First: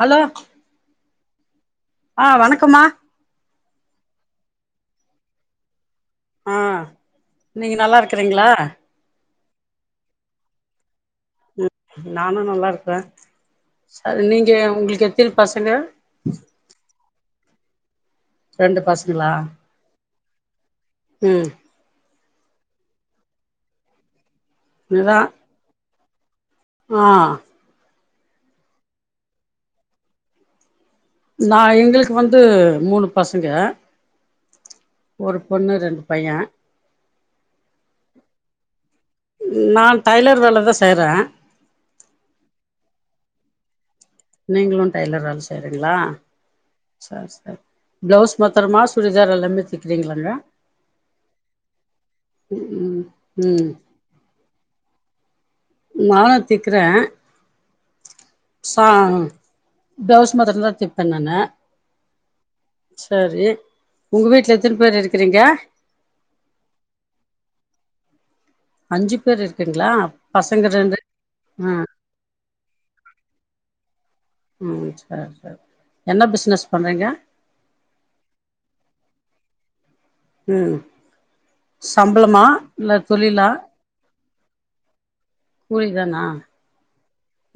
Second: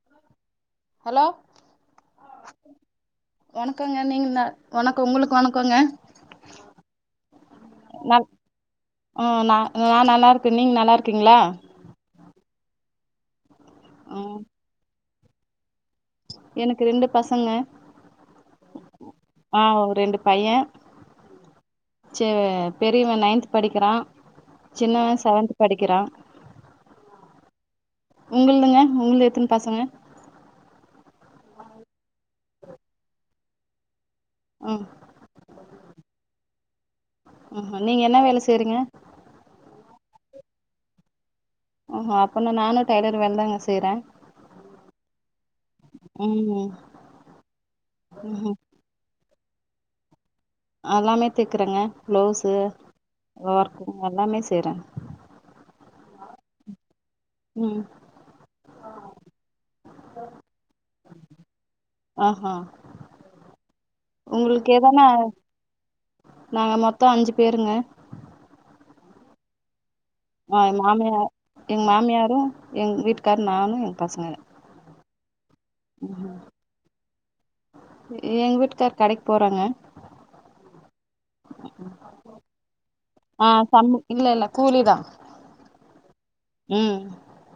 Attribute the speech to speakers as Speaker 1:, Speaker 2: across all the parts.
Speaker 1: hello
Speaker 2: hello
Speaker 1: ஆ வணக்கமா
Speaker 2: வணக்கோங்க நீங்க நல் வணக்கம் உங்களுக்கு வணக்கோங்க
Speaker 1: ஆ நீங்க நல்லா இருக்கிறீங்ளா
Speaker 2: ம் நா நல்லா இருக்க நீங்க நல்லாிருக்கீங்ளா
Speaker 1: நானு நல்லா இருக்கே
Speaker 2: ஆ
Speaker 1: சரி நீங்க உங்களுக்கு எத்தினி பசங்க
Speaker 2: எனக்கு ரொண்டு பசங்க
Speaker 1: ரெண்டு பசங்களா
Speaker 2: ஆ ரெண்டு பைய
Speaker 1: ம்
Speaker 2: ச்சே பெரியவே நைன்த் படிக்கிறா சின்னவே
Speaker 1: இதா
Speaker 2: செவன்த் படிக்கிறா
Speaker 1: ஆ
Speaker 2: உங்கள்துங்க உங்கள்து எத்தினு பசங்க
Speaker 1: நா எங்களுக்கு வந்து மூணு பசங்க
Speaker 2: ம்
Speaker 1: ஒரு பொண்ணு ரண்டு பையன்
Speaker 2: ம்ஹூ நீங்க என்ன வேல செய்றிங்க
Speaker 1: நா டைலர் வேல தா செய்ற
Speaker 2: ம்ஹூ அப்பனா நானு டைலர் வேலதாங்க செய்ற
Speaker 1: நீங்களும் டைலர் வேல செய்றிங்கிளா
Speaker 2: ம்
Speaker 1: சரி சரி பிளவுஸ்
Speaker 2: ம்
Speaker 1: மத்தரமா சுடிதார் எல்லாமே தைக்கறீங்களாங்க
Speaker 2: அல்லாமே தைக்கறங்க பிளவுஸு
Speaker 1: ம் ம்
Speaker 2: ஒர்க்கு எல்லாமே செய்ற
Speaker 1: மொவன திக்கிற
Speaker 2: ம்
Speaker 1: ச பிளவுஸ் மாத்தர தா தப்பே நானு
Speaker 2: ஆஹா
Speaker 1: செரி உங்க வீட்ல
Speaker 2: உங்களுக்கு
Speaker 1: எத்தினி பேர்
Speaker 2: எதனா
Speaker 1: இருக்கிறீங்க
Speaker 2: நாங்க மொத்தம் அஞ்சி பேருங்க
Speaker 1: அஞ்சி பேர் இருக்கறங்கிளா
Speaker 2: ஆ என் மாமியார் எங்க மாமியாரும் எங்க வீட்டுக்காரு நானு எங்க பசங்க
Speaker 1: ம் சரி சரி என்ன பிஸ்னஸ் பண்றீங்க
Speaker 2: எங்க வீட்டுக்கார் கடைக்கு போறாங்க
Speaker 1: ம் சம்பளமா இல்ல
Speaker 2: ஆ
Speaker 1: தொழிலா
Speaker 2: சம் இல்ல இல்ல கூலிதா
Speaker 1: கூலிதானா
Speaker 2: ம்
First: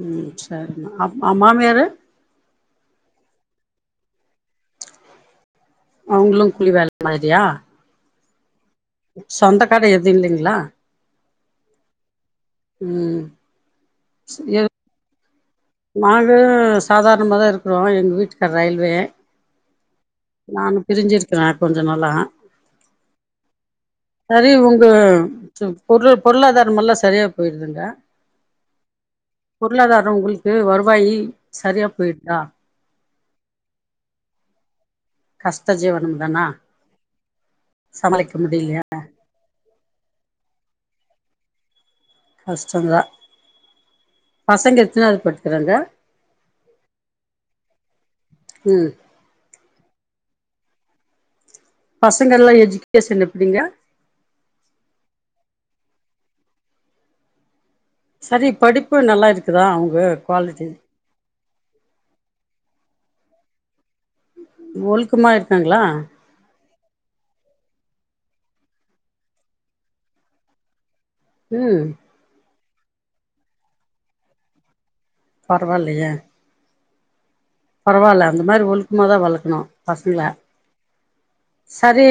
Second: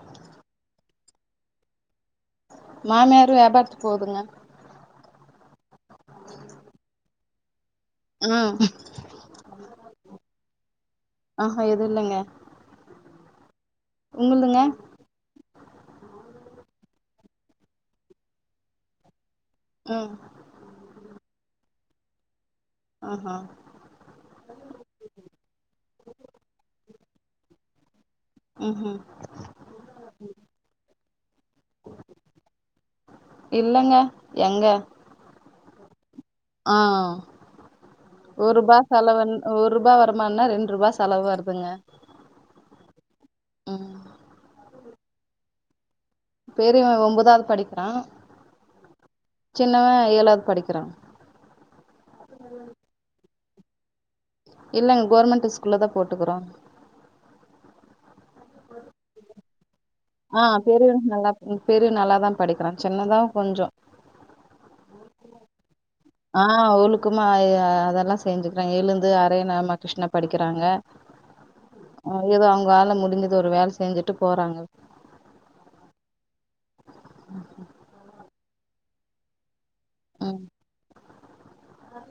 Speaker 1: ம் செரி அப் ஆ மாமியாரு
Speaker 2: மாமியாரு வேபாரத்துக்கு போவுதுங்க
Speaker 1: அவுங்களும் கூலி வேல மாதிரியா
Speaker 2: ம்
Speaker 1: சொந்தக்கட எது இல்லைங்களா
Speaker 2: ஆ ஹா எதும் இல்லங்க
Speaker 1: ம் எ
Speaker 2: உங்கள்துங்க
Speaker 1: நாங்க சாதாரணமா தா இருக்கிறோ எங்க வீட்டுக்கார் ரயில்வே
Speaker 2: ம்
Speaker 1: நானு பிரிஞ்சிருக்கிற கொஞ்ச நாளா
Speaker 2: ஆஹ
Speaker 1: சரி உங்க பொருள் பொருளாதாரமல்லா சரியா போயிருதுங்க
Speaker 2: ம்ஹூம்
Speaker 1: பொருளாதார உங்களுக்கு வருவாயி சரியா போயிருதா
Speaker 2: இல்லங்க எங்க
Speaker 1: கஷ்ட ஜீவனம் தானா
Speaker 2: ஆ
Speaker 1: சமாளிக்க
Speaker 2: ஒரூபா
Speaker 1: முடியலையா
Speaker 2: செலவு ஒரு ரூபா வருமான்னா ரண்டுரூபா செலவு வருதுங்க
Speaker 1: கஷ்டந்தா
Speaker 2: ம்
Speaker 1: பசங்க எத்தினாவது படிக்கறாங்க
Speaker 2: பெரியவன் ஒன்பதாவது படிக்கிறான்
Speaker 1: ம்
Speaker 2: சின்னவன் ஏழாவது படிக்கிறான்
Speaker 1: பசங்க எல்லா எஜீகேஷன் எப்டிங்க
Speaker 2: இல்லங்க கவுர்மெண்ட் ஸ்கூல்ல தா போட்டுக்கிறோ
Speaker 1: சரி படிப்பு நல்லா இருக்குதா அவுங்க
Speaker 2: ஆ பெரிய நல்லா பெரிய நல்லாதா படிக்கிறா சின்னதா கொஞ்ச
Speaker 1: ஒழுக்கமா இருக்காங்களா
Speaker 2: ஆ அவளுக்குமா அ அதெல்லா செஞ்சுக்கிறாங்க எழுந்து ஹரே ராம கிருஷ்ணா படிக்கிறாங்க
Speaker 1: ம்
Speaker 2: ஆ ஏதோ அவுங்க ஆல முடிஞ்சது ஒரு வேலை செஞ்சுட்டு போறாங்க
Speaker 1: பரவாயில்லயே
Speaker 2: ம்
Speaker 1: பரவாயில்ல அந்த மாரி ஒழுக்கமாதா வளர்க்கணும் பசங்கள
Speaker 2: ம்
Speaker 1: சரி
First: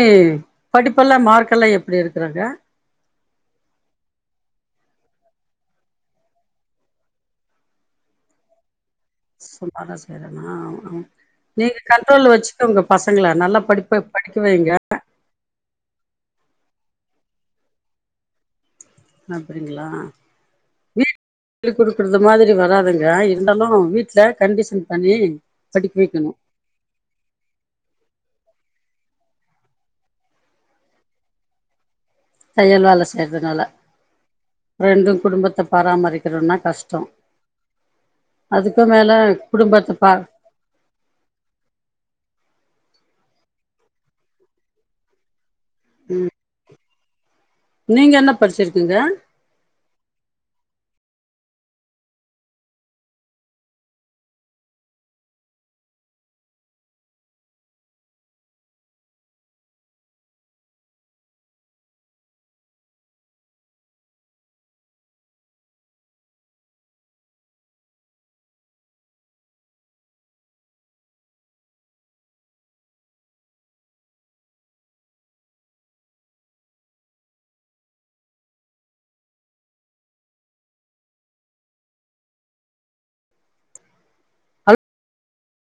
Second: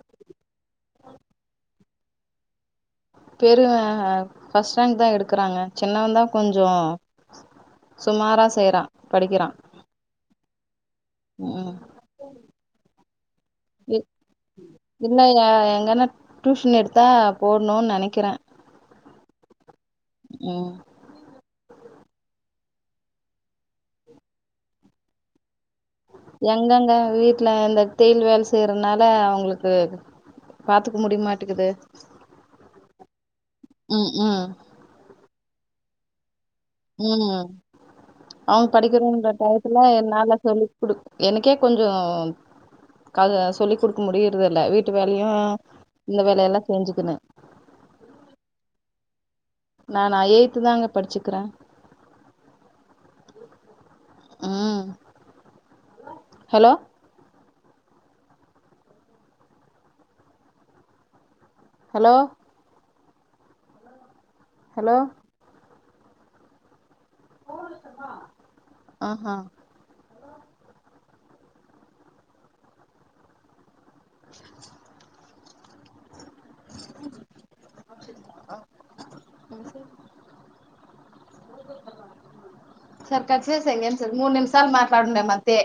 Speaker 1: படிப்பெல்லா மார்கெல்லா எப்டி எடுக்குறாங்க
Speaker 2: பெரு ஃபஸ்ட் ரேங் தா எடுக்குறாங்க சின்னவன் தா கொஞ்சம் சுமாரா செய்றான்
Speaker 1: சுமாரா செய்றானா
Speaker 2: ம்
Speaker 1: நீங்க கண்ட்ரோல்ல வச்சுக்கோங்க பசங்கள நல்லா படிப்ப படிக்க வைங்க
Speaker 2: இல்லங்க எங்கன்னா டியூஷன் எடுத்தா போடணும்னு நினைக்கிறேன்
Speaker 1: அப்டிங்களா
Speaker 2: ம்
Speaker 1: வீட் குடுக்குறது மாதிரி வராதுங்க இருந்தாலும் வீட்ல கண்டிஷன் பண்ணி படிக்க வைக்கணும்
Speaker 2: எங்கங்க வீட்ல இந்த தேயில் வேலை செய்றதுனால அவங்களுக்கு பாத்துக்க முடியமாட்டுக்குது
Speaker 1: தையல் வேலை செய்றதுனால
Speaker 2: ம் ம்
Speaker 1: ரெண்டு குடும்பத்த பராமரிக்கிறதுனா கஷ்
Speaker 2: ம் அவுங்க
Speaker 1: மேல
Speaker 2: படிக்கின்ற டைத்துல
Speaker 1: குடும்பத்த பா
Speaker 2: என்னால சொல்லி கூடுக் எனக்கே கொஞ்சோ க சொல்லி் குடுக்க முடியுறது இல்ல வீட்டு வேலையும் இந்த வேலையெல்லா செஞ்சுக்கின்னு
Speaker 1: நீங்க என்ன படிச்சிருக்கிங்க
Speaker 2: நானா எயி்த் தாங்க படிச்சுக்கிறேன் ம் ஹலோ ஹலோ ஹலோ அ ஹா [inaudible]
Speaker 1: அ
Speaker 2: சர்க்கார் [unintelligible] மூணு நிமிஷம்
Speaker 1: ஹலோ
Speaker 2: மத்தே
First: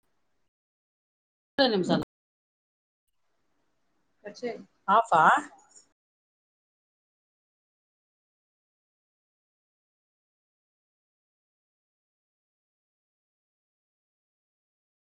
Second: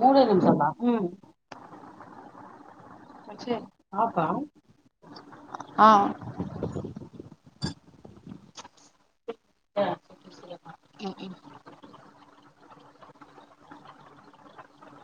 Speaker 2: மூணு நிமிஷமா ம்
Speaker 1: பத்து நிமிஷம்
Speaker 2: [unintelligible]
Speaker 1: ஆஃபா
Speaker 2: ஆ ம்